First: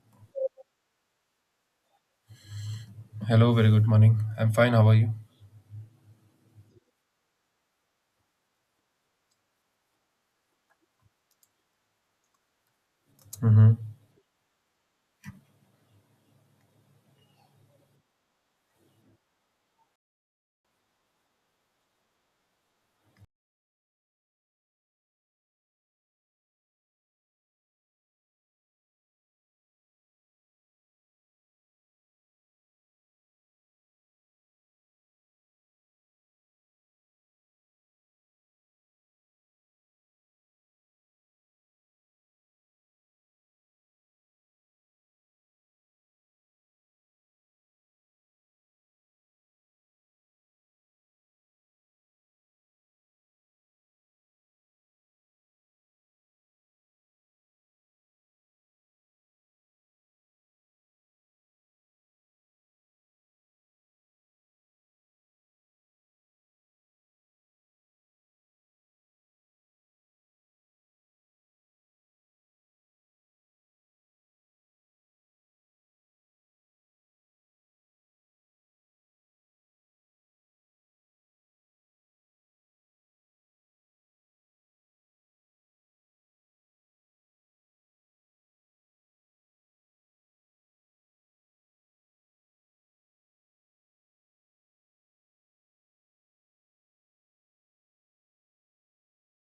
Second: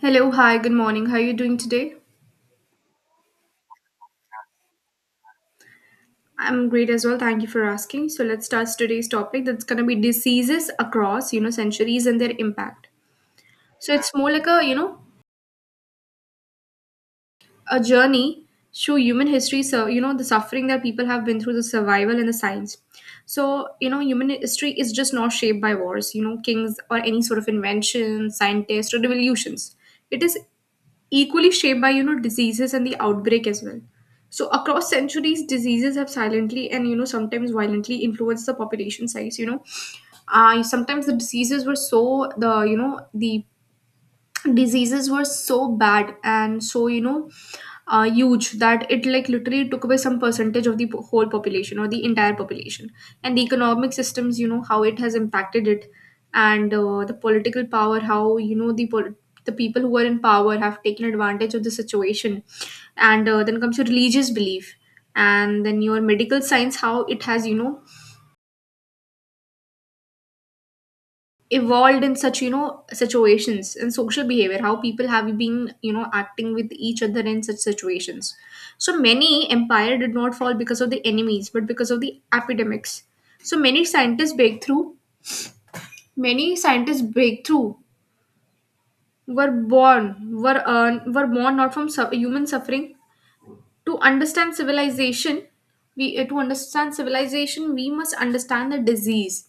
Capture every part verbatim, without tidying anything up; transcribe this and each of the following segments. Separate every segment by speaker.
Speaker 1: Hello, hi, good morning. How are you doing today?
Speaker 2: Hello, very good morning. I'm fine. How are you?
Speaker 1: I'm great as well. Thank you for asking. So let's start today's topic. That's gonna be diseases across, you know, centuries and their impact.
Speaker 2: Mm-hmm.
Speaker 1: So it's more like a, you know, a journey through human history. So you know, the suffering that people have been through, the survival and the science. So you know, human history is just not shaped by wars, you know, kings or any sort of invention, scientists or revolutions. It is equally shaped by you know diseases and the outbreak as well. So across centuries, diseases have silently and you know sometimes violently influenced the population size, you know uh, sometimes the diseases were so the you know the diseases were so bad and so you know uh, huge that it like literally took away some percentage of the po- whole population or the entire population. And the economic systems, you know how it has impacted it. And uh, the political power, how you know the pol- the people who are in power have taken advantage of the situation. And uh, then comes your religious belief, and then your medical science, how it has you know evolved in such you know situations, and social behavior, how people have been you know acting with each other in such situations. So many empire did not fall because of the enemies, but because of the epidemics. So many scientists breakthrough many scientists breakthrough were born were uh, were born not from su- human suffering. To understand civilization, we uh, to understand civilization, we must understand the disease.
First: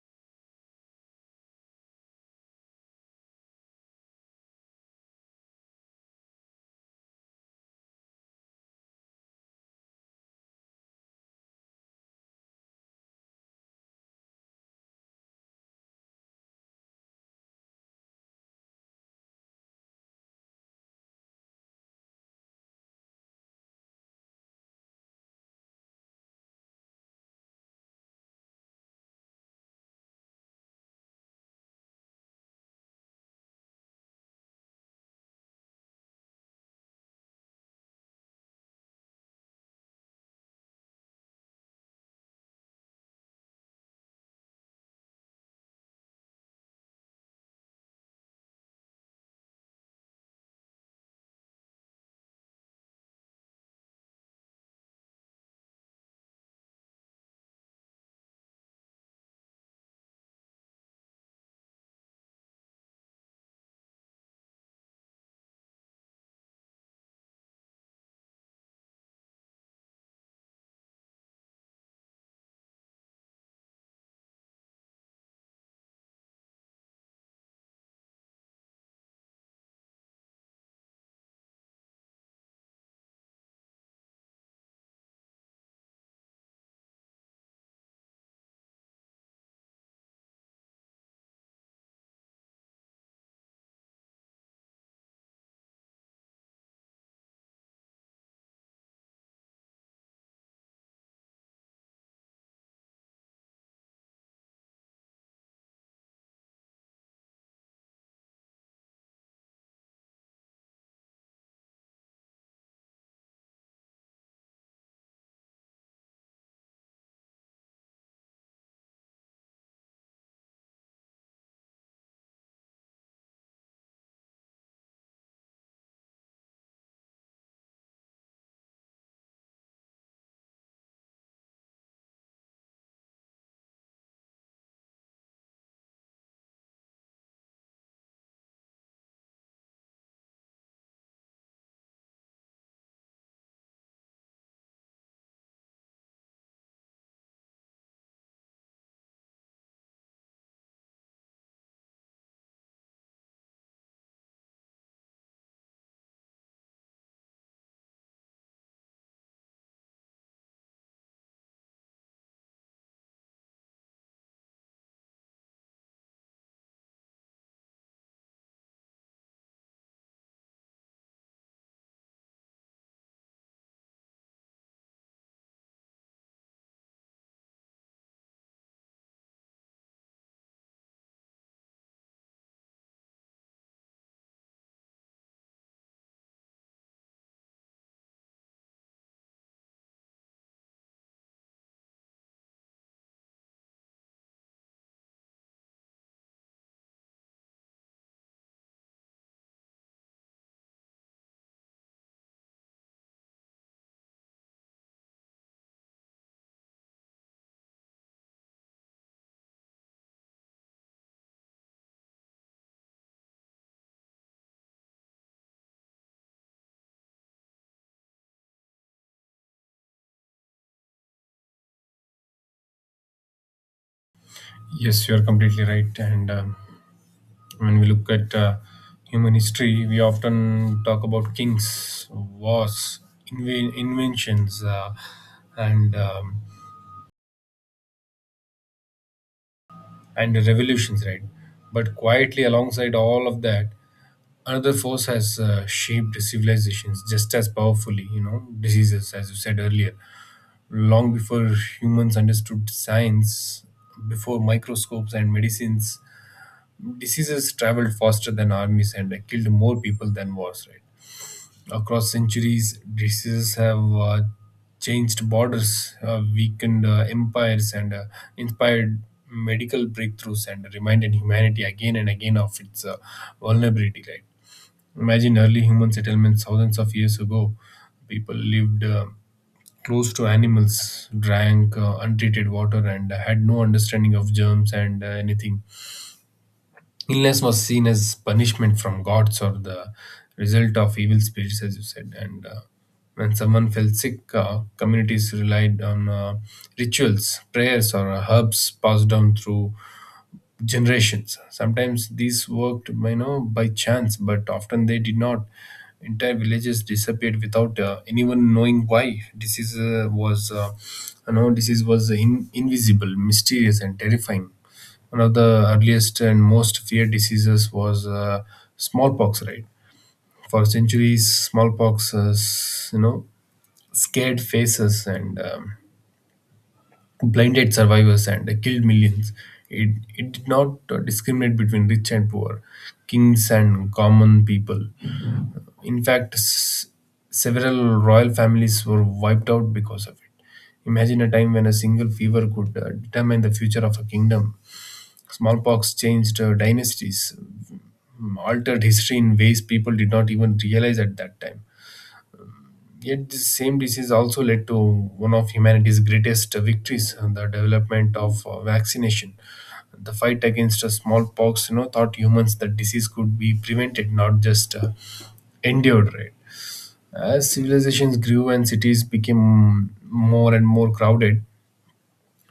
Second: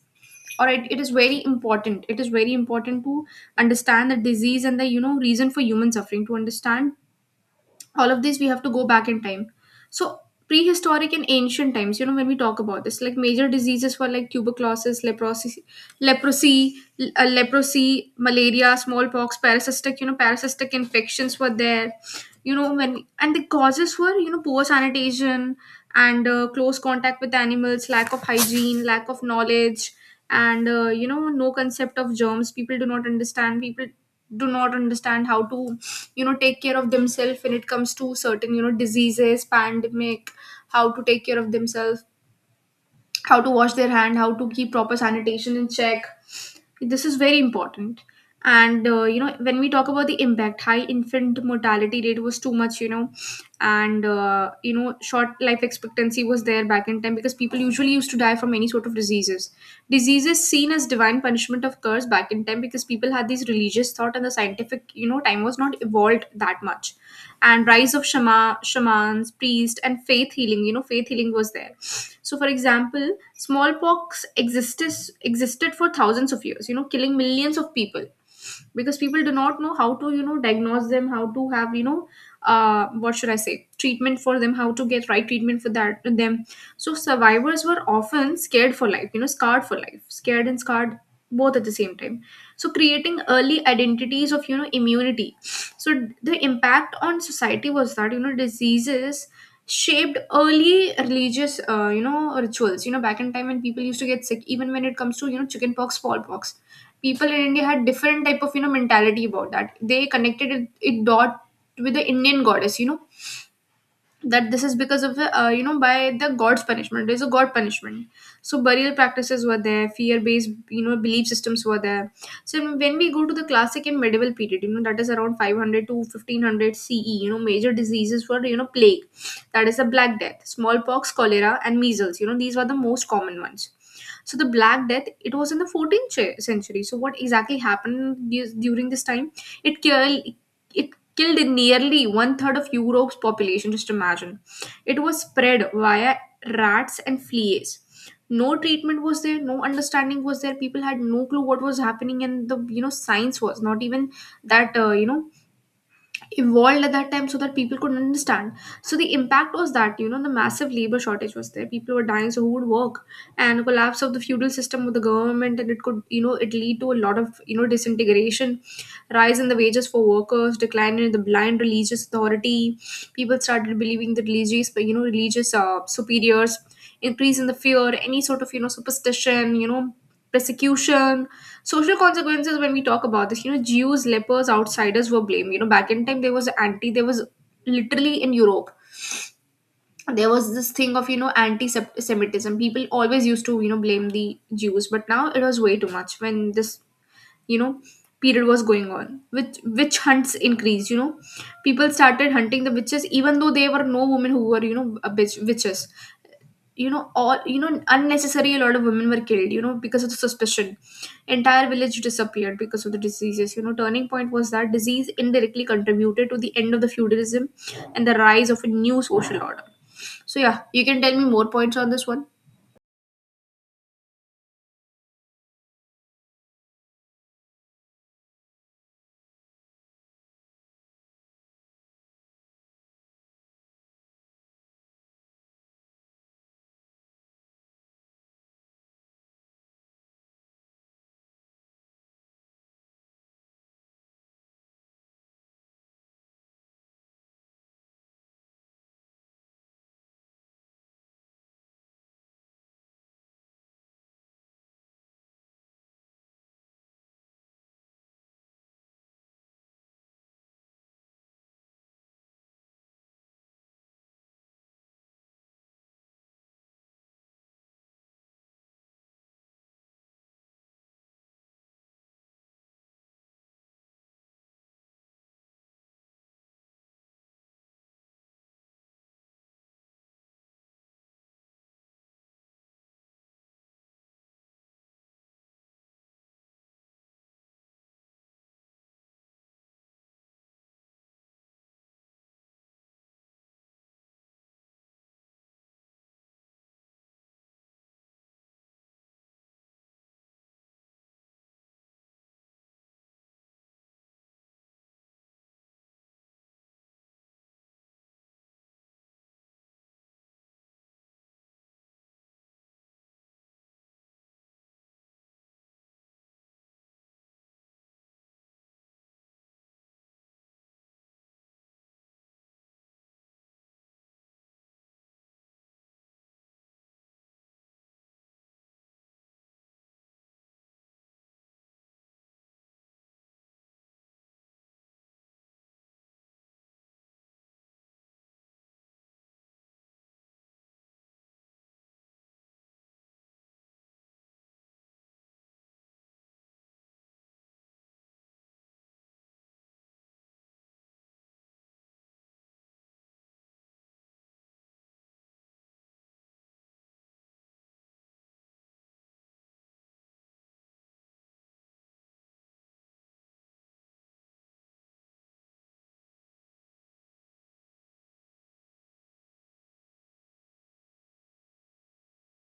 Speaker 1: Or it it is very important, it is very important to understand the disease and the you know reason for human suffering. To understand all of these, we have to go back in time. So prehistoric and ancient times, you know, when we talk about this, like major diseases were like tuberculosis, leprosy, leprosy l- uh, leprosy, malaria, smallpox, parasitic, you know, parasitic infections were there, you know. When and the causes were, you know, poor sanitation and uh, close contact with animals, lack of hygiene, lack of knowledge, and uh, you know, no concept of germs. People do not understand, people do not understand how to you know take care of themselves when it comes to certain you know diseases, pandemic, how to take care of themselves, how to wash their hand, how to keep proper sanitation in check. This is very important. And uh, you know, when we talk about the impact, high infant mortality rate was too much, you know. And uh, you know, short life expectancy was there back in time because people usually used to die from any sort of diseases. Diseases seen as divine punishment of curse back in time because people had these religious thought and the scientific you know time was not evolved that much. And rise of shama, shamans, priest, and faith healing. You know, faith healing was there. So, for example, smallpox existed existed for thousands of years, you know, killing millions of people because people do not know how to you know diagnose them, how to have you know, uh, what should I say, treatment for them, how to get right treatment for that them. So survivors were often scared for life. You know, scarred for life, scared and scarred both at the same time, so creating early identities of you know immunity. So the impact on society was that you know diseases shaped early religious uh, you know rituals, you know, back in time when people used to get sick, even when it comes to you know chickenpox, smallpox, people in India had different type of you know mentality about that. They connected it, it dot with the Indian goddess, you know, that this is because of the uh, you know, by the god's punishment, there's a god punishment. So burial practices were there, fear based you know belief systems were there. So when we go to the classic and medieval period, you know, that is around five hundred to fifteen hundred CE, you know, major diseases were you know plague, that is the Black Death, smallpox, cholera, and measles. You know, these were the most common ones. So the Black Death, it was in the fourteenth ch- century. So what exactly happened du- during this time? It killed it killed nearly one third of Europe's population. Just imagine. It was spread via rats and fleas. No treatment was there, no understanding was there. People had no clue what was happening, and the you know science was not even that uh, you know evolved at that time so that people could understand. So the impact was that, you know, the massive labor shortage was there. People were dying, so who would work? And collapse of the feudal system with the government, and it could, you know, it lead to a lot of, you know, disintegration, rise in the wages for workers, decline in the blind religious authority. People started believing the religious, you know, religious uh, superiors, increase in the fear, any sort of you know superstition, you know, persecution, social consequences. When we talk about this, you know, Jews, lepers, outsiders were blamed. You know, back in time there was anti, there was literally in Europe, there was this thing of you know anti-semitism. People always used to you know blame the Jews, but now it was way too much. When this you know period was going on, which witch hunts increased, you know, people started hunting the witches, even though there were no women who were you know a bitch, witches, you know, all you know unnecessary, a lot of women were killed, you know, because of the suspicion. Entire village disappeared because of the diseases, you know. Turning point was that disease indirectly contributed to the end of the feudalism and the rise of a new social order. So yeah, you can tell me more points on this one.
Speaker 2: Yes, you're completely right. And um, when we look at uh, human history, we often talk about kings, wars, inven- inventions, uh, and um, and revolutions, right? But quietly, alongside all of that, another force has uh, shaped civilizations just as powerfully. You know, diseases, as you said earlier, long before humans understood science, before microscopes and medicines. Diseases traveled faster than armies and uh, killed more people than wars, right? Across centuries, diseases have uh, changed borders, uh, weakened uh, empires, and uh, inspired medical breakthroughs, and reminded humanity again and again of its uh, vulnerability, right? Imagine early human settlements thousands of years ago. People lived uh, close to animals, drank uh, untreated water, and had no understanding of germs and uh, anything. Illness was seen as punishment from gods or the result of evil spirits, as you said. And uh, when someone fell sick, uh, communities relied on uh, rituals, prayers, or uh, herbs passed down through generations. Sometimes these worked, you know, by chance, but often they did not. Entire villages disappeared without uh, anyone knowing why. Disease uh, was, uh, you know, disease was in, invisible, mysterious, and terrifying. One of the earliest and most feared diseases was uh, smallpox, right? For centuries, smallpox uh, s- you know, scared faces and um, blinded survivors and killed millions. It, it did not uh, discriminate between rich and poor, kings and common people. In fact, s- several royal families were wiped out because of it. Imagine a time when a single fever could uh, determine the future of a kingdom. Smallpox changed uh, dynasties, altered history in ways people did not even realize at that time. Yet, this same disease also led to one of humanity's greatest victories, uh, the development of uh, vaccination. The fight against uh, smallpox, you know, taught humans that disease could be prevented, not just uh, endured. Right? As civilizations grew and cities became more and more crowded,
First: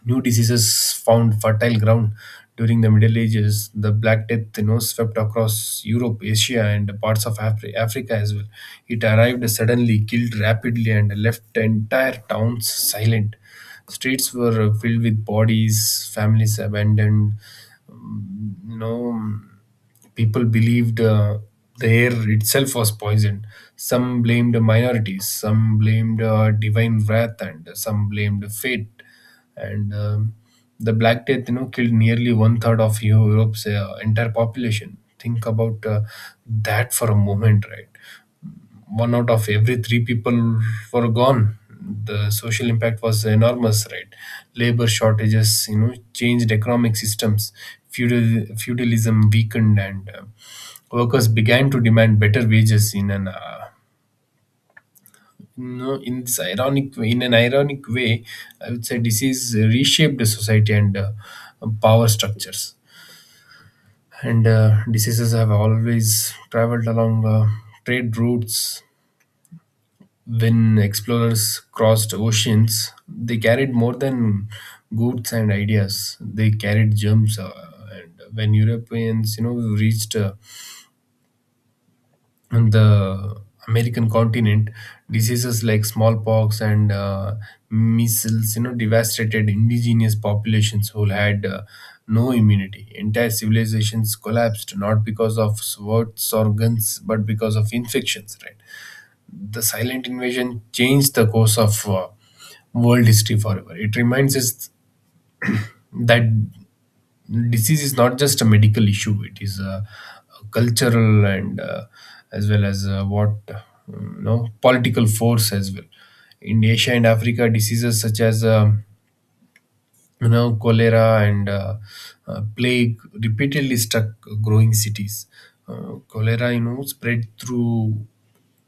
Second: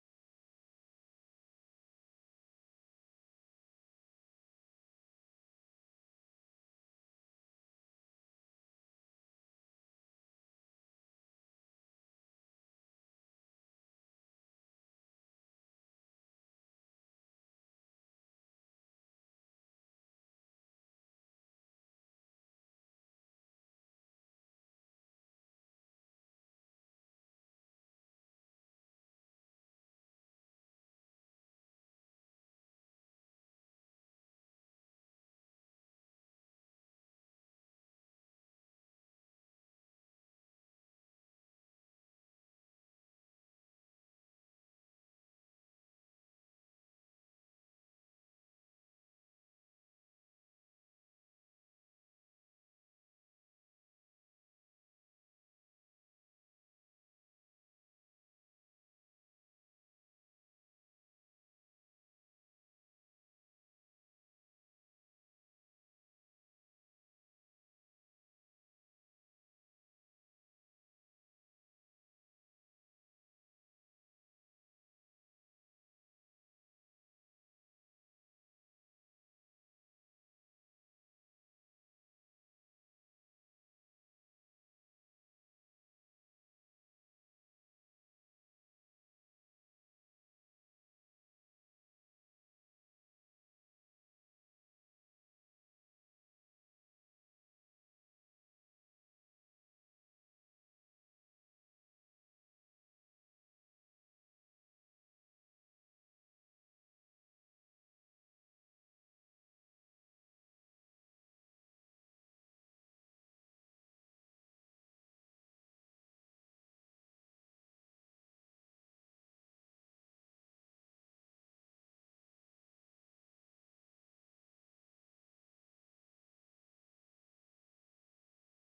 Speaker 2: new diseases found fertile ground during the Middle Ages. The Black Death, you know, swept across Europe, Asia, and parts of Afri- Africa as well. It arrived suddenly, killed rapidly, and left entire towns silent. Streets were filled with bodies, families abandoned. you know People believed uh, the air itself was poisoned. Some blamed minorities, some blamed uh, divine wrath, and some blamed fate, and um, the Black Death you know killed nearly one third of Eu- europe's uh, entire population. Think about uh, that for a moment, right? One out of every three people were gone. The social impact was enormous, right? Labor shortages, you know, changed economic systems, feudal feudalism weakened, and uh, workers began to demand better wages. In an uh, no, in this ironic in an ironic way, I would say, disease reshaped the society and uh, power structures. And uh, diseases have always traveled along uh, trade routes. When explorers crossed oceans, they carried more than goods and ideas. They carried germs. Uh, and when Europeans, you know, reached uh, the American continent, diseases like smallpox and uh, measles, you know, devastated indigenous populations who had uh, no immunity. Entire civilizations collapsed not because of swords or guns, but because of infections, right? The silent invasion changed the course of uh, world history forever. It reminds us that disease is not just a medical issue, it is a, a cultural and, uh, as well as, uh, what, uh, you know, political force as well. In Asia and Africa, diseases such as um you know cholera and uh, uh, plague repeatedly struck growing cities. Uh, cholera, you know spread through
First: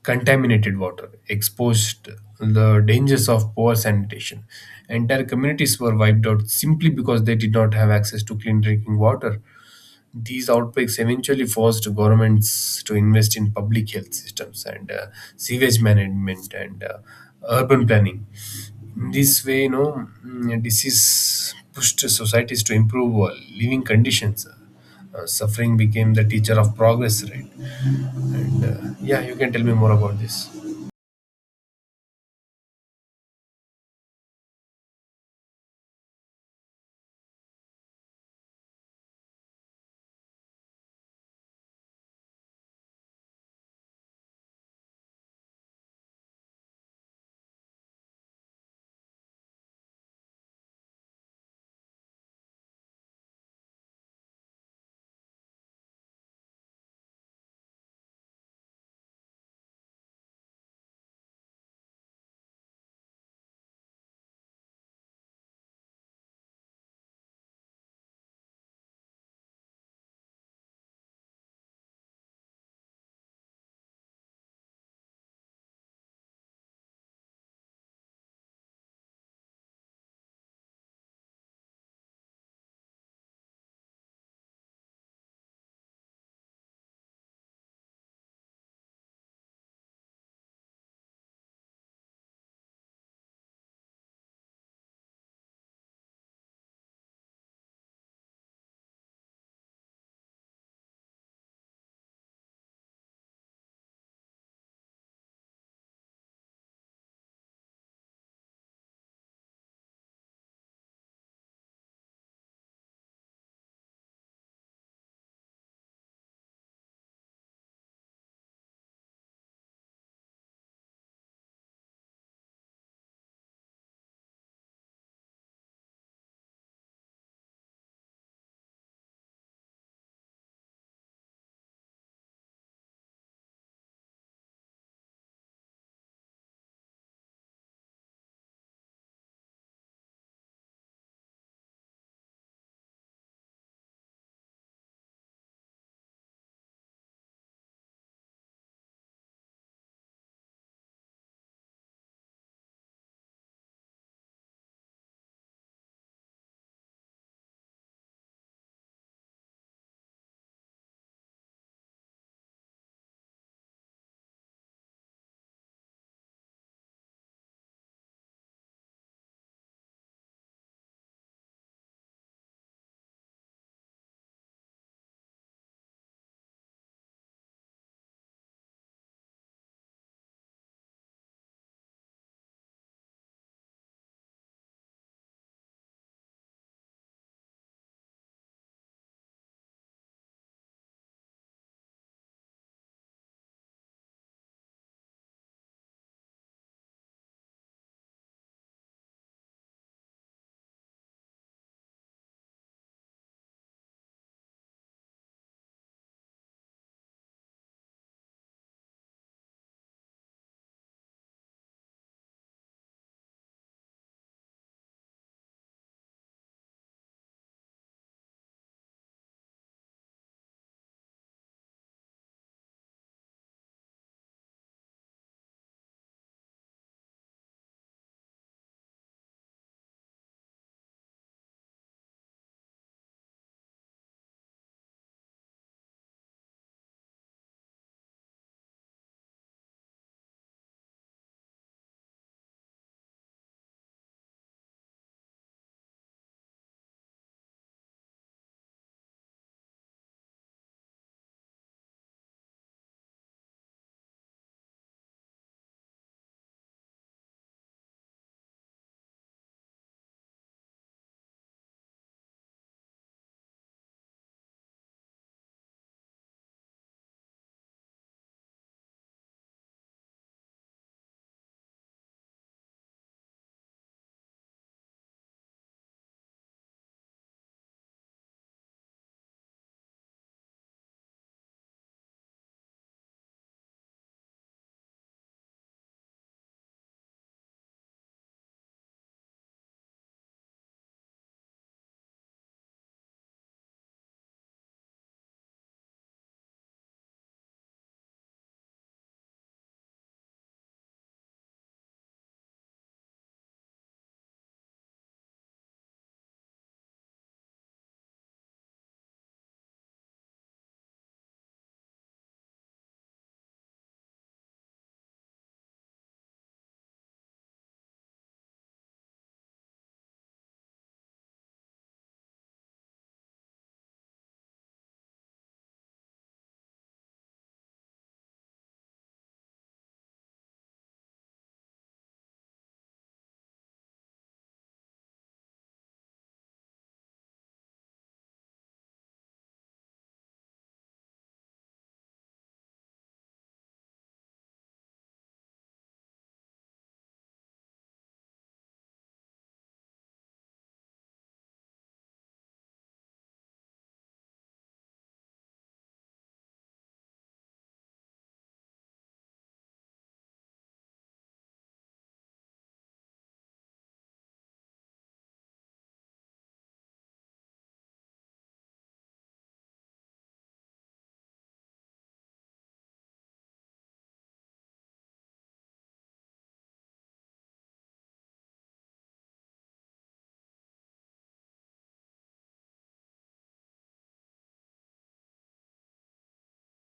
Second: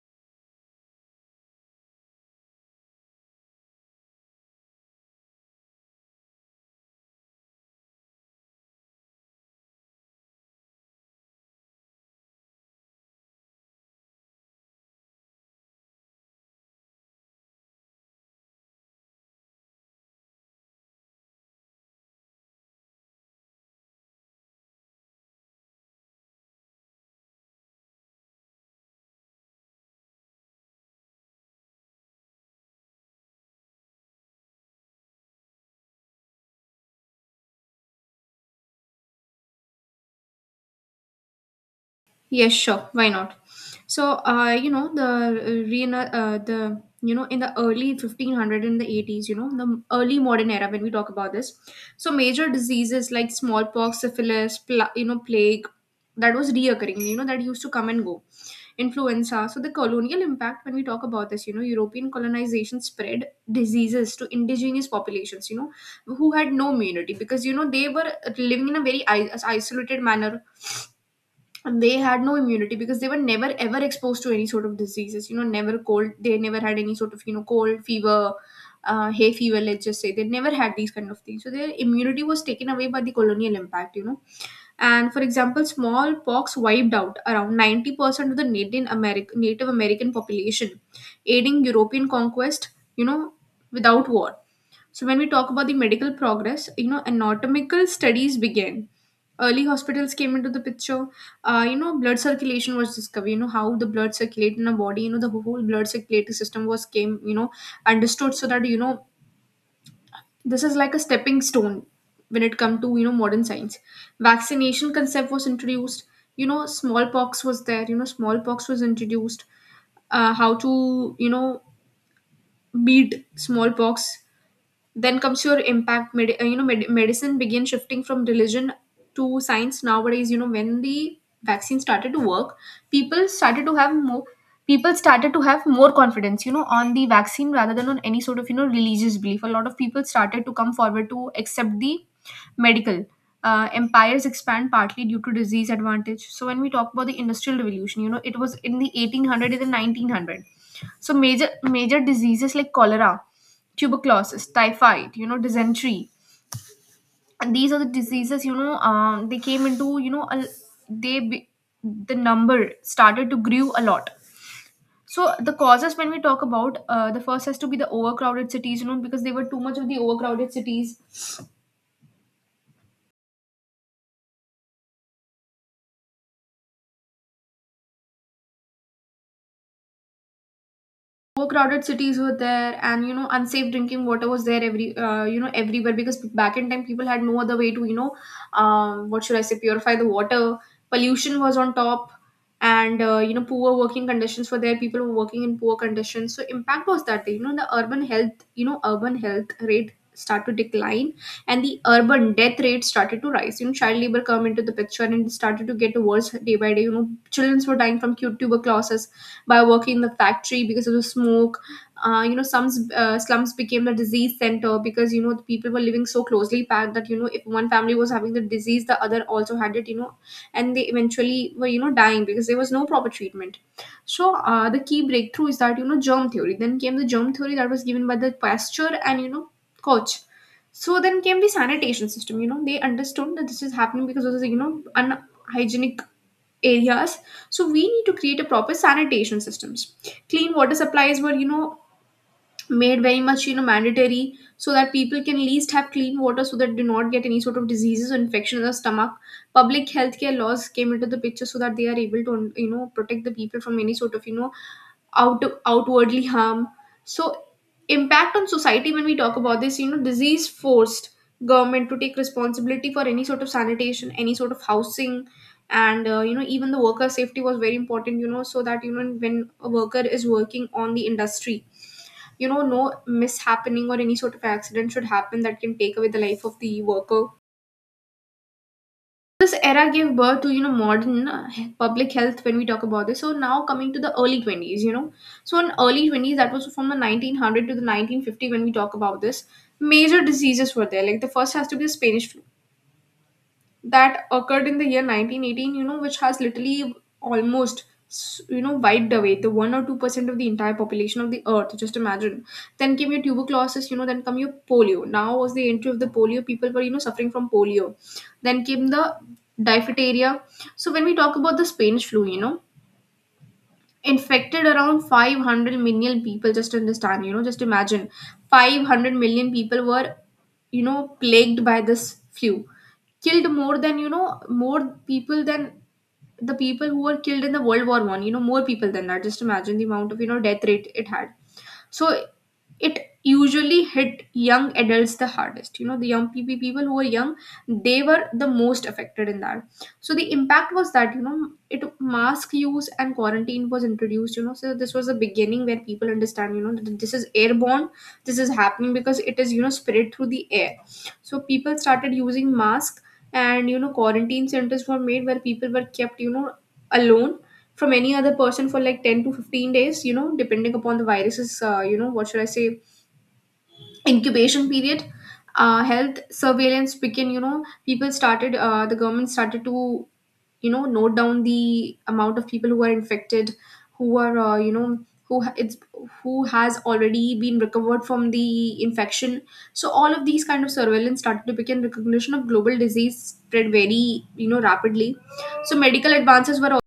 Speaker 2: contaminated water, exposed the dangers of poor sanitation. Entire communities were wiped out simply because they did not have access to clean drinking water. These outbreaks eventually forced governments to invest in public health systems and uh, sewage management and uh, urban planning. This way, you know, mm, disease pushed societies to improve uh, living conditions. Uh, suffering became the teacher of progress, right? And uh, yeah, you can tell me more about this.
Speaker 1: Yes, sure. Why not? So, uh, you know, the uh, reina- uh, the you know, in the early fifteen hundred and the eighties, you know, the early modern era when we talk about this, so major diseases like smallpox, syphilis, pla- you know, plague, that was reoccurring. You know, that used to come and go. Influenza. So the colonial impact, when we talk about this, you know, European colonization spread diseases to indigenous populations, you know, who had no immunity because you know they were living in a very i- isolated manner, and they had no immunity because they were never ever exposed to any sort of diseases, you know. Never cold, they never had any sort of you know cold fever, uh, hay fever, let's just say they never had these kind of things. So their immunity was taken away by the colonial impact, you know. And for example, smallpox wiped out around ninety percent of the native american native american population, aiding European conquest, you know, without war. So when we talk about the medical progress, you know, anatomical studies began, early hospitals came into the picture. Uh, you know, blood circulation was discovered, you know, how the blood circulate in a body, you know, the whole blood circulatory system was came, you know, understood. So that you know this is like a stepping stone when it come to you know modern science. Vaccination concept was introduced, you know. Smallpox was there, you know, smallpox was introduced. Uh, how to you know beat smallpox. Then comes your impact, med- uh, you know, med- medicine began shifting from religion to science. Nowadays, you know, when the vaccine started to work, people started to have more people started to have more confidence, you know, on the vaccine rather than on any sort of you know religious belief. A lot of people started to come forward to accept the medical. Uh, empires expand partly due to disease advantage. So when we talk about the industrial revolution, you know, it was in the eighteen hundred and the nineteen hundreds, so major major diseases like cholera, tuberculosis, typhoid, you know, dysentery. And these are the diseases, you know, um, they came into, you know, a, they be, the number started to grew a lot. So the causes when we talk about, uh, the first has to be the overcrowded cities, you know, because they were too much of the overcrowded cities. Overcrowded cities were there and you know unsafe drinking water was there every uh, you know everywhere because back in time people had no other way to, you know um, what should I say, purify the water. Pollution was on top. And uh, you know poor working conditions were there. People were working in poor conditions. So impact was that you know the urban health you know urban health rate start to decline and the urban death rate started to rise. You know child labor come into the picture and it started to get worse day by day. You know children were dying from tuberculosis by working in the factory because of the smoke. Uh, you know, some uh, Slums became the disease center because you know the people were living so closely packed that you know if one family was having the disease, the other also had it. You know, and they eventually were you know dying because there was no proper treatment. So uh, the key breakthrough is that you know germ theory. Then came the germ theory that was given by the Pasteur and you know Koch. So then came the sanitation system. You know they understood that this is happening because of the you know unhygienic areas. So we need to create a proper sanitation systems. Clean water supplies were you know made very much you know mandatory so that people can least have clean water so that do not get any sort of diseases or infection in the stomach. Public health care laws came into the picture so that they are able to you know protect the people from any sort of you know out outwardly harm. So impact on society when we talk about this, you know disease forced government to take responsibility for any sort of sanitation, any sort of housing. And uh, you know even the worker safety was very important, you know so that you know when a worker is working on the industry, you know no mishappening or any sort of accident should happen that can take away the life of the worker. This era gave birth to you know modern uh, he- public health when we talk about this. So now coming to the early twenties, you know, so in early twenties that was from the nineteen hundred to the nineteen fifty when we talk about this, major diseases were there. Like the first has to be the Spanish flu that occurred in the year nineteen eighteen, you know, which has literally almost, you know, wiped away the one or two percent of the entire population of the earth. Just imagine. Then came your tuberculosis, you know, then come your polio. Now was the entry of the polio. People were, you know, suffering from polio. Then came the diphtheria. So when we talk about the Spanish flu, you know, infected around five hundred million people. Just understand, you know, just imagine five hundred million people were, you know, plagued by this flu. Killed more than, you know, more people than the people who were killed in the World War One. You know, more people than that. Just imagine the amount of, you know, death rate it had. So it usually hit young adults the hardest. You know the young people, people who were young, they were the most affected in that. So the impact was that you know it mask use and quarantine was introduced. You know so this was the beginning where people understand you know that this is airborne. This is happening because it is you know spread through the air. So people started using masks and you know quarantine centers were made where people were kept you know alone from any other person for like ten to fifteen days you know depending upon the virus's, uh, you know what should I say, incubation period. Uh, health surveillance began. You know people started, uh, the government started to you know note down the amount of people who are infected, who are, uh, you know who ha- it's who has already been recovered from the infection. So all of these kind of surveillance started to begin. Recognition of global disease spread very you know rapidly. So medical advances were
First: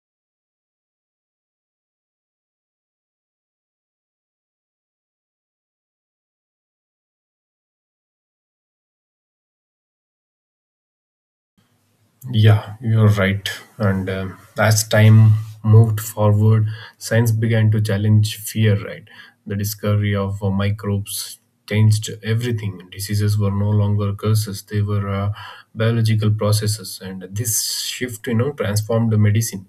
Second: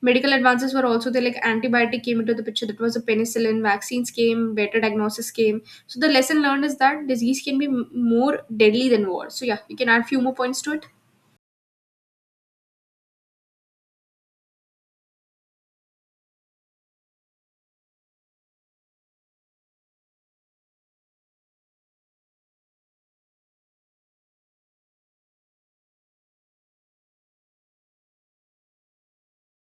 Speaker 1: Medical advances were also there, like antibiotic came into the picture, that was a penicillin, vaccines came, better diagnosis came. So the lesson learned is that disease can be m- more deadly than war. So yeah, you can add few more points to it.
Speaker 2: Yeah, you're right. And um as time moved forward, science began to challenge fear, right? The discovery of uh, microbes changed everything. Diseases were no longer curses, they were uh, biological processes. And this shift, you know, transformed the medicine.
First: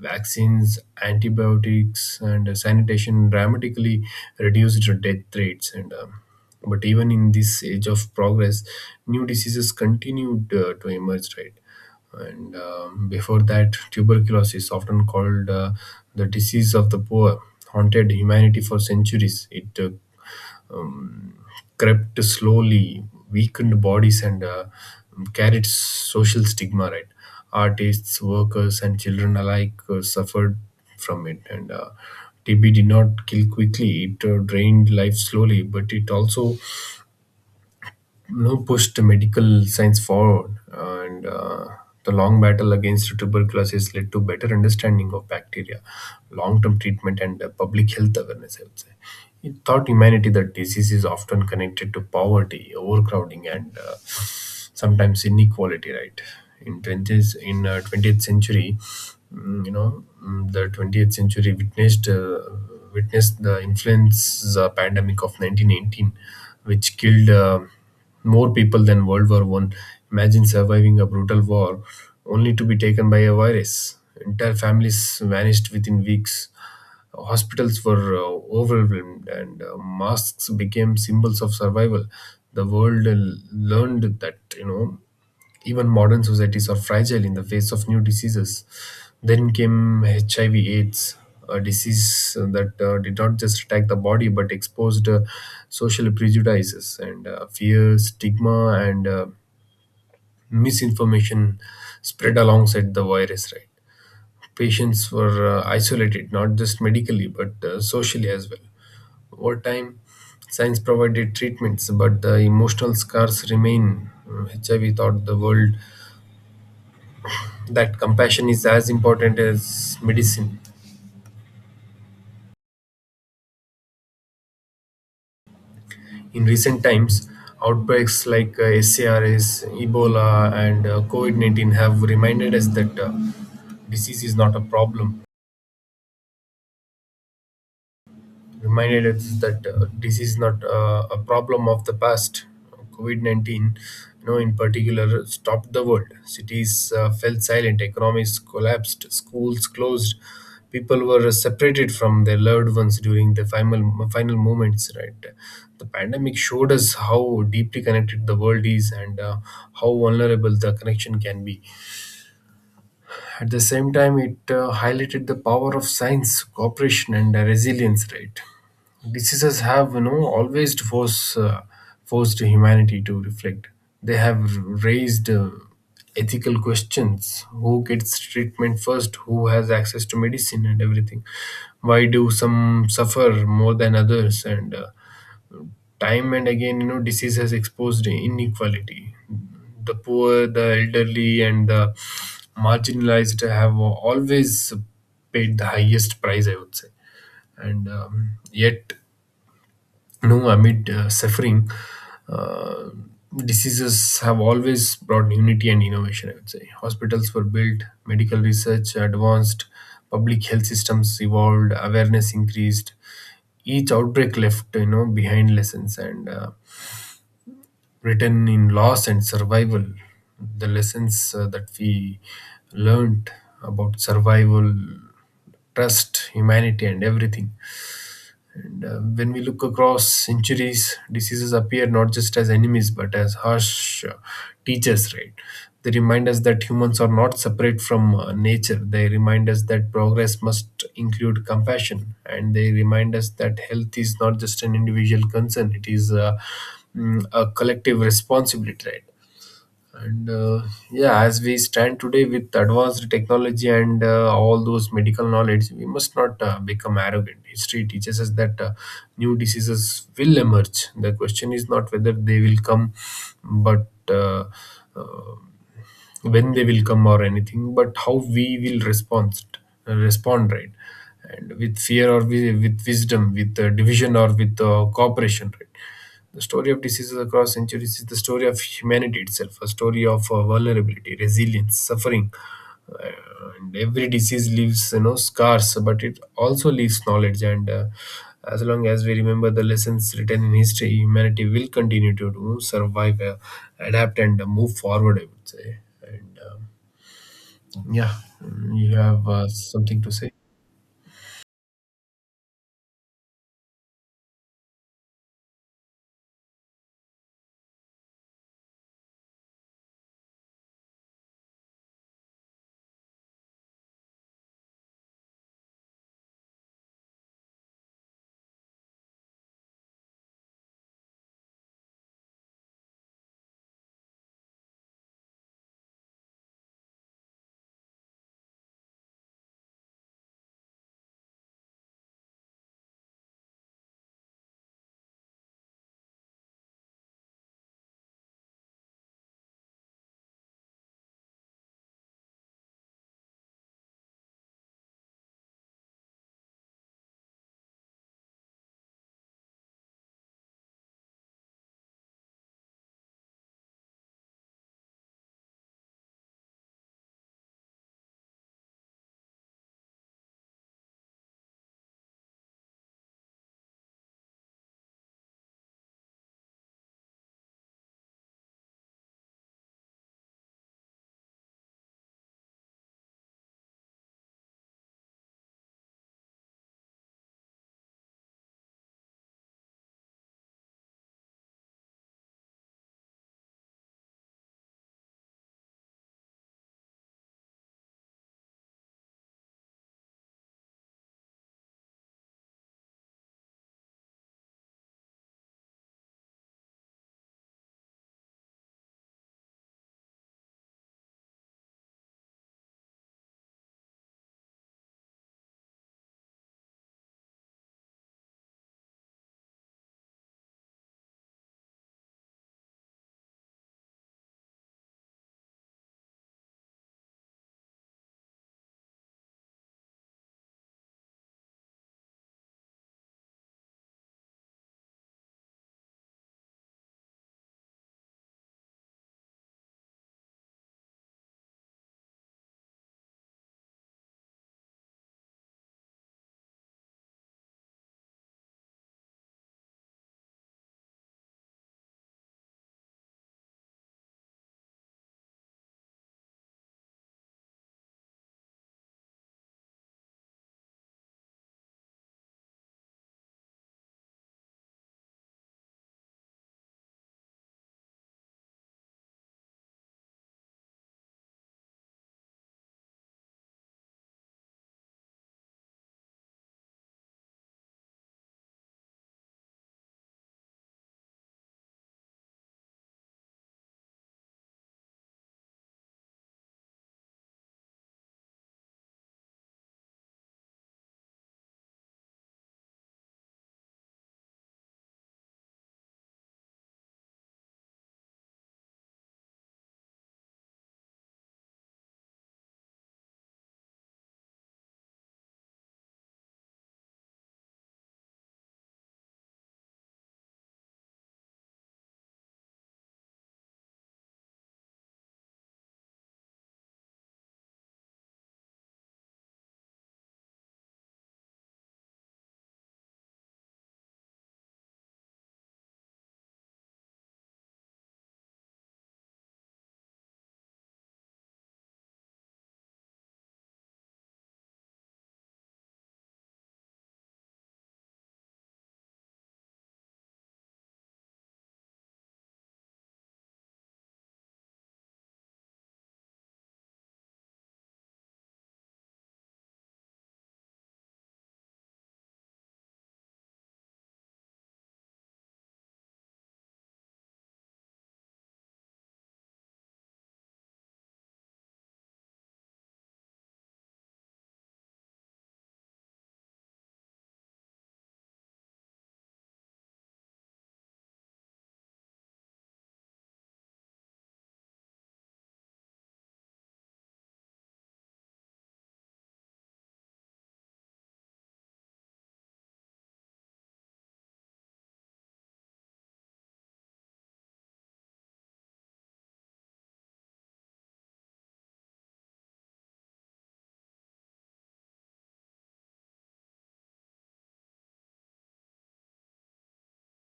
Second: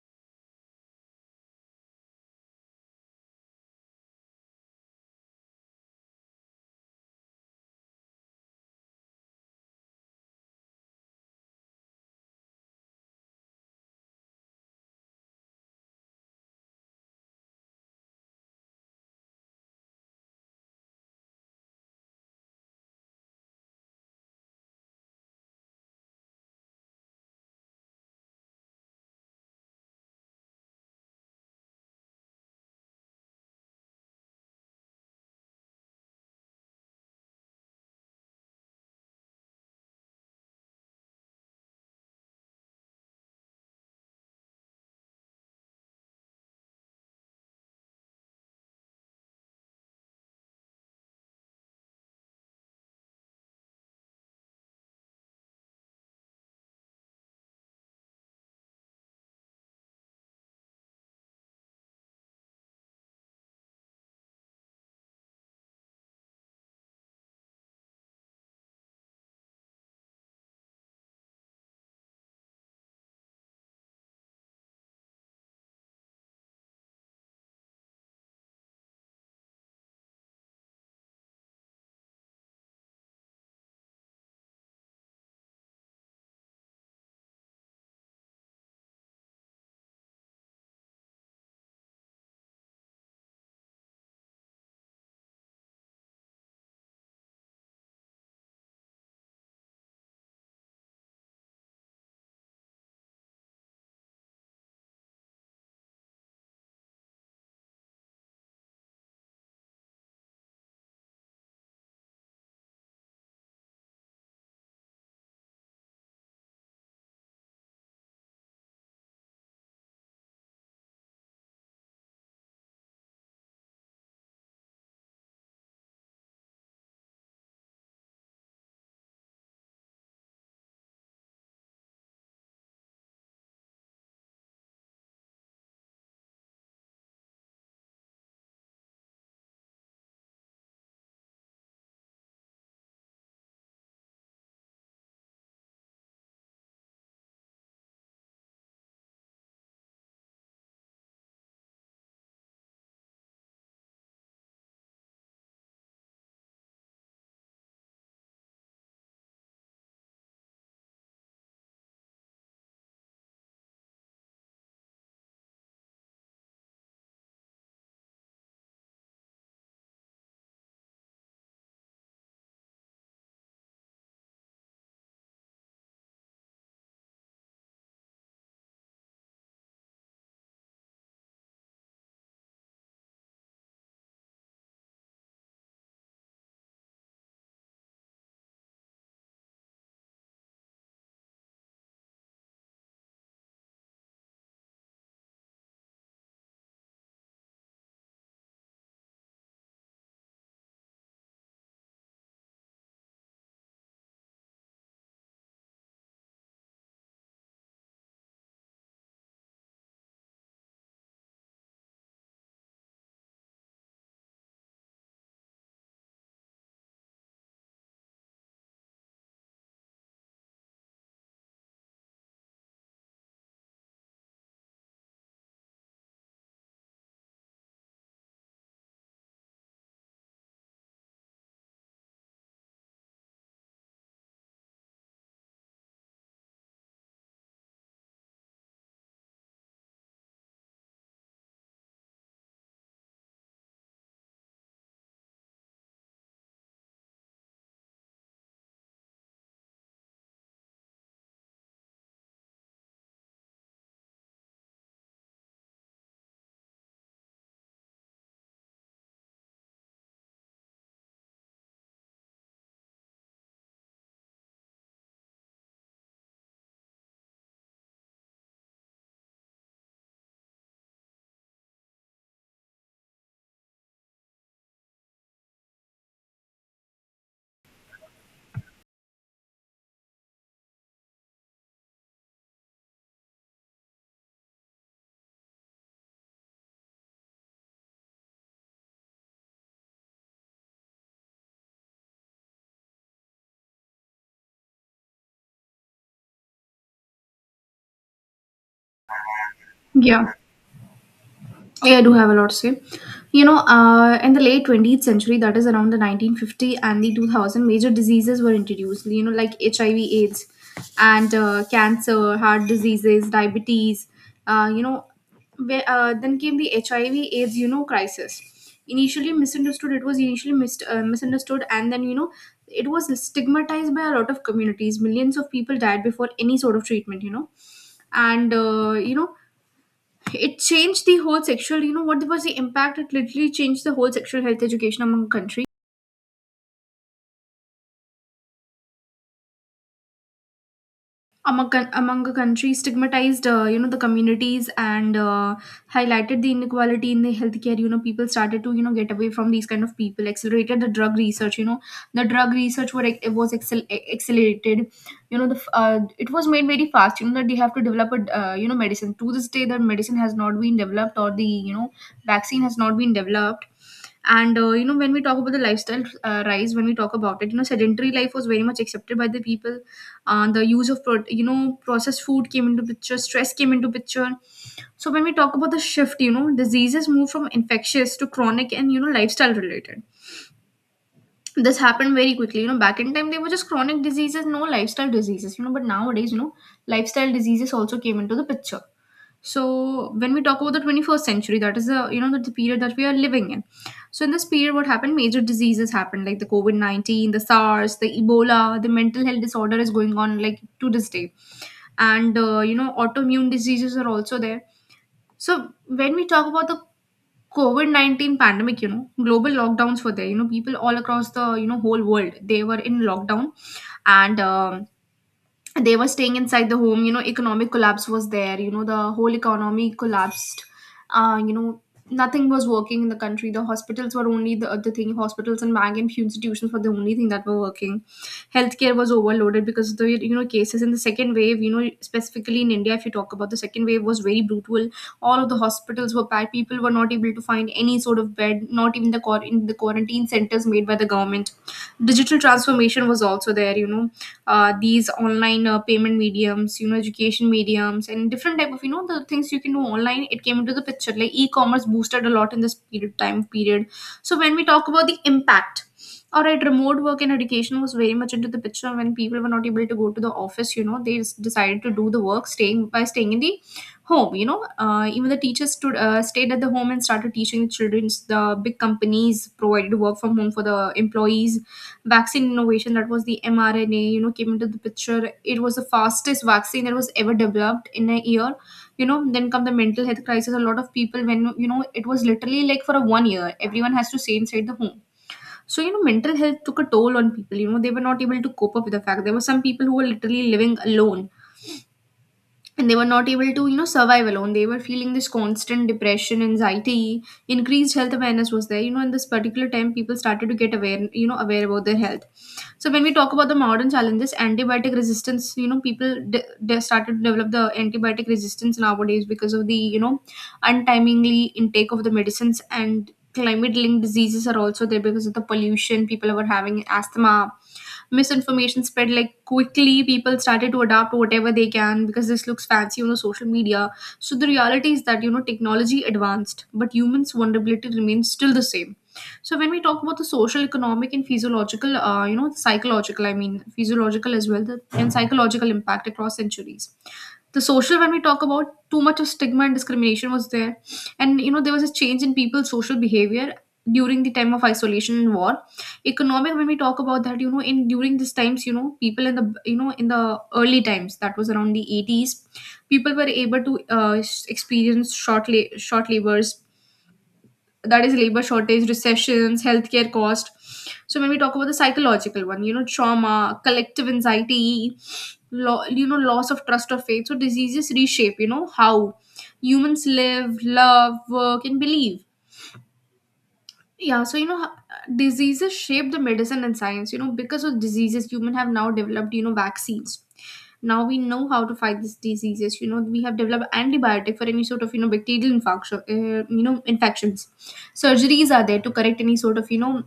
Speaker 2: Vaccines, antibiotics, and sanitation dramatically reduced death rates. And um, but even in this age of progress, new diseases continued uh, to emerge. Right, and um, before that, tuberculosis, often called uh, the disease of the poor, haunted humanity for centuries. It uh, crept slowly, weakened bodies, and uh, carried social stigma, right? Artists, workers, and children alike uh, suffered from it. And uh, T B did not kill quickly, it uh, drained life slowly, but it also you know, pushed medical science forward, and uh, the long battle against tuberculosis led to better understanding of bacteria, long-term treatment, and uh, public health awareness, I would say. It taught humanity that disease is often connected to poverty, overcrowding, and uh, sometimes inequality. Right? In twentieth, in uh, twentieth century, mm, you know, mm, the twentieth century witnessed. Uh, witnessed the influenza pandemic of nineteen eighteen, which killed uh, more people than World War One. Imagine surviving a brutal war only to be taken by a virus. Entire families vanished within weeks. Hospitals were uh, overwhelmed, and uh, masks became symbols of survival. The world uh, learned that you know even modern societies are fragile in the face of new diseases. Then came H I V/AIDS, a disease that uh, did not just attack the body but exposed uh, social prejudices and uh, fear, stigma, and uh, misinformation spread alongside the virus. Right, patients were uh, isolated not just medically but uh, socially as well. Over time, science provided treatments, but the emotional scars remain. Uh, H I V taught the world that compassion is as important as medicine. In recent times, outbreaks like uh, SARS, Ebola, and uh, COVID nineteen have reminded us that uh, disease is not a problem, reminded us that uh, this is not uh, a problem of the past. COVID nineteen, you know, in particular, stopped the world. Cities uh, fell silent, economies collapsed, schools closed, people were separated from their loved ones during the final, final moments, right? The pandemic showed us how deeply connected the world is and uh, how vulnerable the connection can be. At the same time, it uh, highlighted the power of science, cooperation, and uh, resilience. Right, diseases have you know always force uh, forced humanity to reflect. They have raised uh, ethical questions: who gets treatment first, who has access to medicine, and everything. Why do some suffer more than others, and uh, time and again, you know disease has exposed inequality. The poor, the elderly, and the marginalized have always paid the highest price, I would say. And um, yet, you know amid uh, suffering, uh, diseases have always brought unity and innovation, I would say. Hospitals were built, medical research advanced, public health systems evolved, awareness increased. Each outbreak left you know behind lessons and, uh, written in loss and survival. The lessons uh, that we learned about survival, trust, humanity, and everything. And uh, when we look across centuries, diseases appear not just as enemies but as harsh uh, teachers, right? They remind us that humans are not separate from uh, nature. They remind us that progress must include compassion. And they remind us that health is not just an individual concern, it is, uh, mm, a collective responsibility, right? And uh, yeah, as we stand today with advanced technology and uh, all those medical knowledge, we must not uh, become arrogant. History teaches us that uh, new diseases will emerge. The question is not whether they will come, but uh, uh, when they will come, or anything, but how we will respond respond, right? And with fear, or with, with wisdom, with uh, division, or with uh, cooperation, right? The story of diseases across centuries is the story of humanity itself, a story of uh, vulnerability, resilience, suffering. And every disease leaves, you know scars, but it also leaves knowledge. And uh, as long as we remember the lessons written in history, humanity will continue to do, survive, uh, adapt, and uh, move forward, I would say. And um, yeah. Mm, you have uh, something to say?
Speaker 1: Yeah. Yeah, I do have a lot to say. You know, uh, in the late twentieth century, that is around the nineteen fifty and the two thousand, major diseases were introduced, you know, like H I V, AIDS, and uh, cancer, heart diseases, diabetes. Uh, you know, where, uh, then came the H I V, AIDS, you know, crisis. Initially misunderstood, it was initially mist, uh, misunderstood, and then, you know, it was stigmatized by a lot of communities. Millions of people died before any sort of treatment, you know and uh, you know it changed the whole sexual, you know what was the impact, it literally changed the whole sexual health education among countries, among, among a country. Stigmatized uh, you know the communities, and uh, highlighted the inequality in the healthcare. You know people started to you know get away from these kind of people. Accelerated the drug research. You know the drug research, were it was excel- e, accelerated. You know the f- uh, it was made very fast, you know that they have to develop a uh, you know medicine. To this day the medicine has not been developed or the you know vaccine has not been developed. And uh, you know when we talk about the lifestyle uh, rise, when we talk about it, you know sedentary life was very much accepted by the people. Uh, the use of pro- you know processed food came into picture. Stress came into picture. So when we talk about the shift, you know diseases move from infectious to chronic and you know lifestyle related. This happened very quickly. You know back in time they were just chronic diseases, no lifestyle diseases. You know but nowadays you know lifestyle diseases also came into the picture. So when we talk about the twenty-first century, that is the you know the, the period that we are living in. So in this period what happened, major diseases happened like the COVID nineteen, the sars, the ebola, the mental health disorder is going on like to this day. And uh, you know autoimmune diseases are also there. So when we talk about the COVID nineteen pandemic, you know global lockdowns were there. You know people all across the you know whole world, they were in lockdown. And um, they were staying inside the home. You know economic collapse was there. You know the whole economy collapsed. uh, you know Nothing was working in the country. The hospitals were only the, the thing. Hospitals and bank and few institutions were the only thing that were working. Healthcare was overloaded because of the you know cases in the second wave. You know specifically in India, if you talk about, the second wave was very brutal. All of the hospitals were packed. People were not able to find any sort of bed, not even the, quar- in the quarantine centers made by the government. Digital transformation was also there. You know uh, these online uh, payment mediums, you know education mediums and different type of you know the things you can do online, it came into the picture. Like e-commerce boosted a lot in this period, time period. So when we talk about the impact, all right, remote work and education was very much into the picture. When people were not able to go to the office, you know they just decided to do the work staying by staying in the home. You know uh, even the teachers stood, uh, stayed at the home and started teaching the children. The big companies provided work from home for the employees. Vaccine innovation, that was the mRNA, you know came into the picture. It was the fastest vaccine that was ever developed in a year. You know then come the mental health crisis. A lot of people, when you know it was literally like for a one year everyone has to stay inside the home. So you know mental health took a toll on people. You know they were not able to cope up with the fact. There were some people who were literally living alone and they were not able to you know survive alone. They were feeling this constant depression, anxiety. Increased health awareness was there. You know in this particular time people started to get aware, you know aware about their health. So when we talk about the modern challenges, antibiotic resistance, you know, people de- de- started to develop the antibiotic resistance nowadays because of the you know untimely intake of the medicines. And climate linked diseases are also there because of the pollution. People were having asthma. Misinformation spread like quickly. People started to adapt whatever they can because this looks fancy on social media. So the reality is that you know technology advanced but humans vulnerability remains still the same. So when we talk about the social, economic and physiological, uh, you know psychological, I mean physiological as well, the, and psychological impact across centuries. The social, when we talk about, too much of stigma and discrimination was there. And you know there was a change in people's social behavior during the time of isolation and war. Economic, when we talk about that, you know in during these times, you know people in the you know in the early times, that was around the eighties, people were able to uh, experience short la- short labors, that is labor shortage, recessions, healthcare cost. So when we talk about the psychological one, you know trauma, collective anxiety, lo- you know loss of trust or faith. So diseases reshape you know how humans live, love, work and believe. Yeah, so you know h- diseases shape the medicine and science. You know because of diseases human have now developed you know vaccines. Now we know how to fight these diseases. You know we have developed antibiotic for any sort of you know bacterial infection, uh, you know infections. Surgeries are there to correct any sort of you know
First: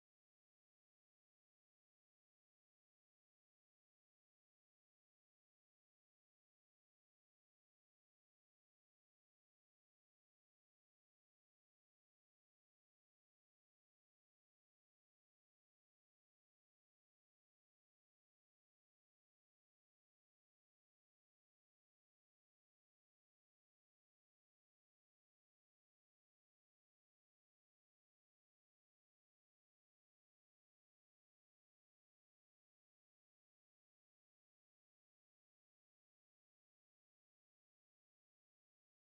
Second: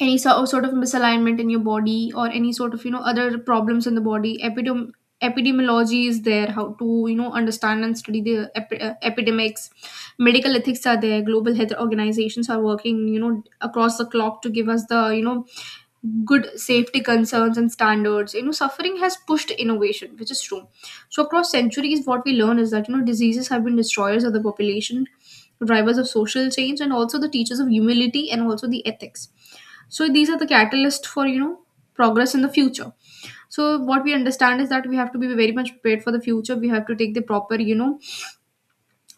Speaker 1: any so- sort of misalignment in your body or any sort of you know other problems in the body. Epidem- epidemiology is there. How to you know understand and study the epi- uh, epidemics. Medical ethics are there. Global health organizations are working you know across the clock to give us the you know good safety concerns and standards. You know suffering has pushed innovation, which is true. So across centuries what we learn is that you know diseases have been destroyers of the population, drivers of social change and also the teachers of humility and also the ethics. So these are the catalysts for you know progress in the future. So what we understand is that we have to be very much prepared for the future. We have to take the proper you know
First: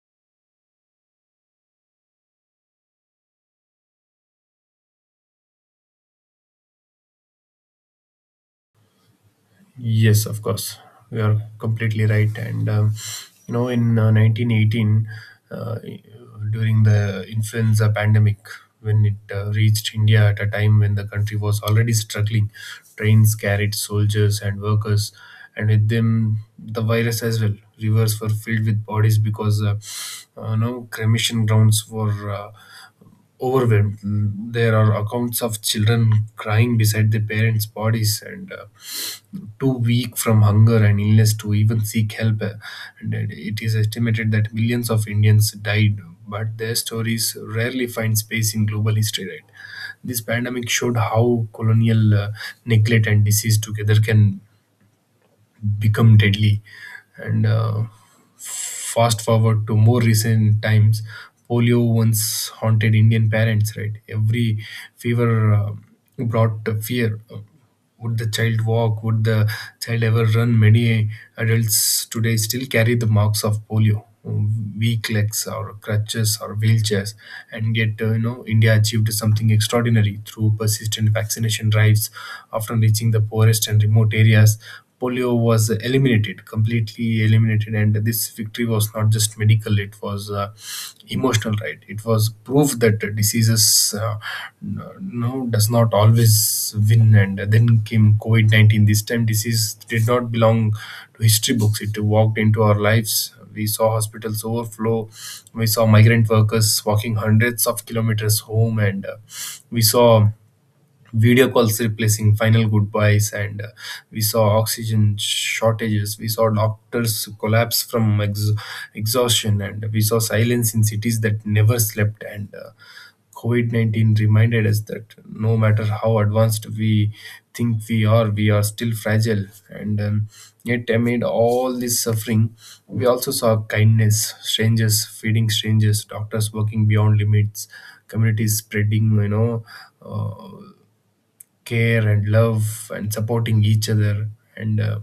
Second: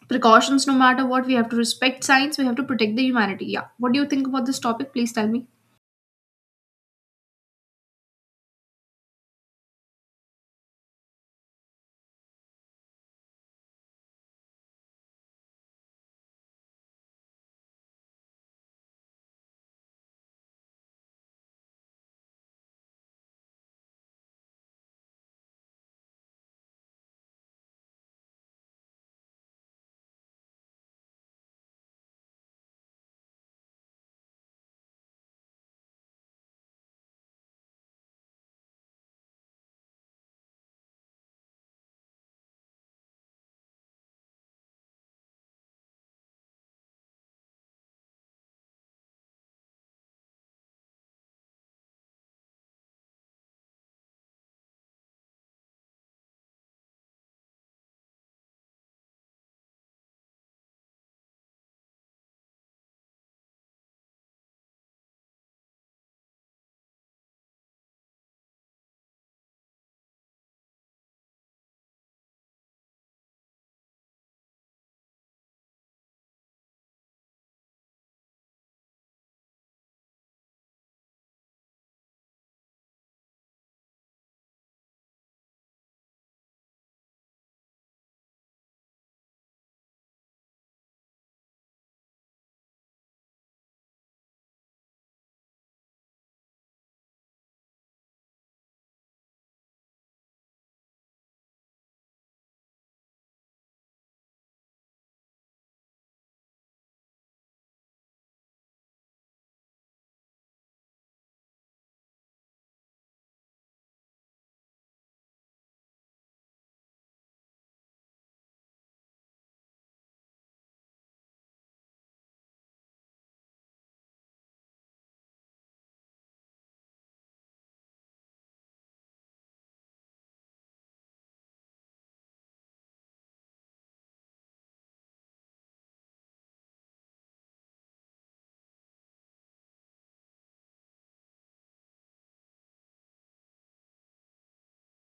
Speaker 1: precautions no matter what. We have to respect science. We have to protect the humanity. Yeah, what do you think about this topic? Please tell me.
Speaker 2: Yes, of course. You are completely right. And, um, you know, in uh, nineteen eighteen, uh, during the influenza pandemic, when it uh, reached India at a time when the country was already struggling, trains carried soldiers and workers, and with them, the virus as well. Rivers were filled with bodies because, uh, uh, no, cremation grounds were. Uh, overwhelmed. There are accounts of children crying beside their parents' bodies, and uh, too weak from hunger and illness to even seek help. Uh, And it is estimated that millions of Indians died, but their stories rarely find space in global history. Right? This pandemic showed how colonial uh, neglect and disease together can become deadly. And uh, fast forward to more recent times, polio once haunted Indian parents, right? Every fever uh, brought fear. Would the child walk? Would the child ever run? Many adults today still carry the marks of polio, weak legs or crutches or wheelchairs, and yet, uh, you know India achieved something extraordinary through persistent vaccination drives, often reaching the poorest and remote areas. Polio was eliminated, completely eliminated. And this victory was not just medical, it was uh, emotional, right? It was proof that uh, diseases uh, n- no, does not always win. And then came COVID nineteen. This time, disease did not belong to history books, it walked into our lives. We saw hospitals overflow. We saw migrant workers walking hundreds of kilometers home, and uh, we saw video calls replacing final goodbyes. And uh, we saw oxygen shortages, we saw doctors collapse from ex- exhaustion, and we saw silence in cities that never slept. And uh, COVID nineteen reminded us that no matter how advanced we think we are, we are still fragile. And um, yet, amid all this suffering, we also saw kindness, strangers feeding strangers, doctors working beyond limits, communities spreading, you know uh, care and love, and supporting each other. And uh,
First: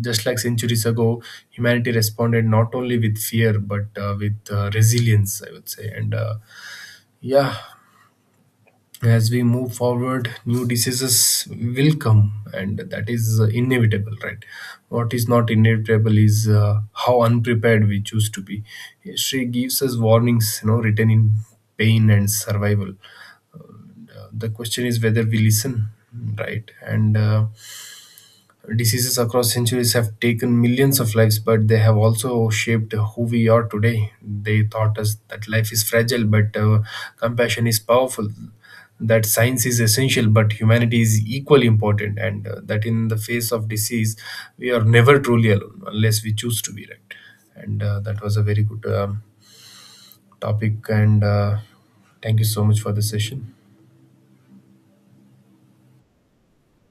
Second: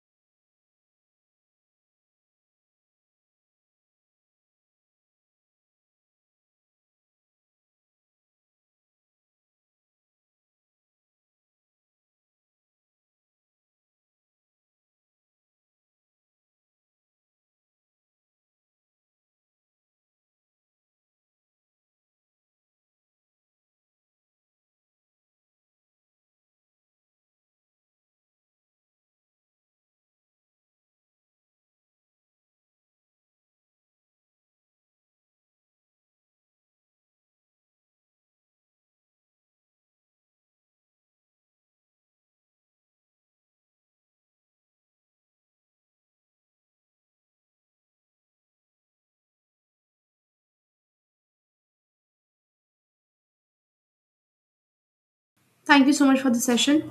Speaker 2: just like centuries ago, humanity responded not only with fear but uh, with uh, resilience, I would say. And uh, yeah, as we move forward, new diseases will come, and that is uh, inevitable, right? What is not inevitable is uh, how unprepared we choose to be. History gives us warnings, you know, written in pain and survival. Uh, the question is whether we listen, right? And uh, diseases across centuries have taken millions of lives, but they have also shaped who we are today. They taught us that life is fragile, but uh, compassion is powerful, that science is essential, but humanity is equally important, and uh, that in the face of disease, we are never truly alone unless we choose to be, right. And uh, that was a very good um, topic, and uh, thank you so much for the session.
Speaker 1: Thank you so much for the session.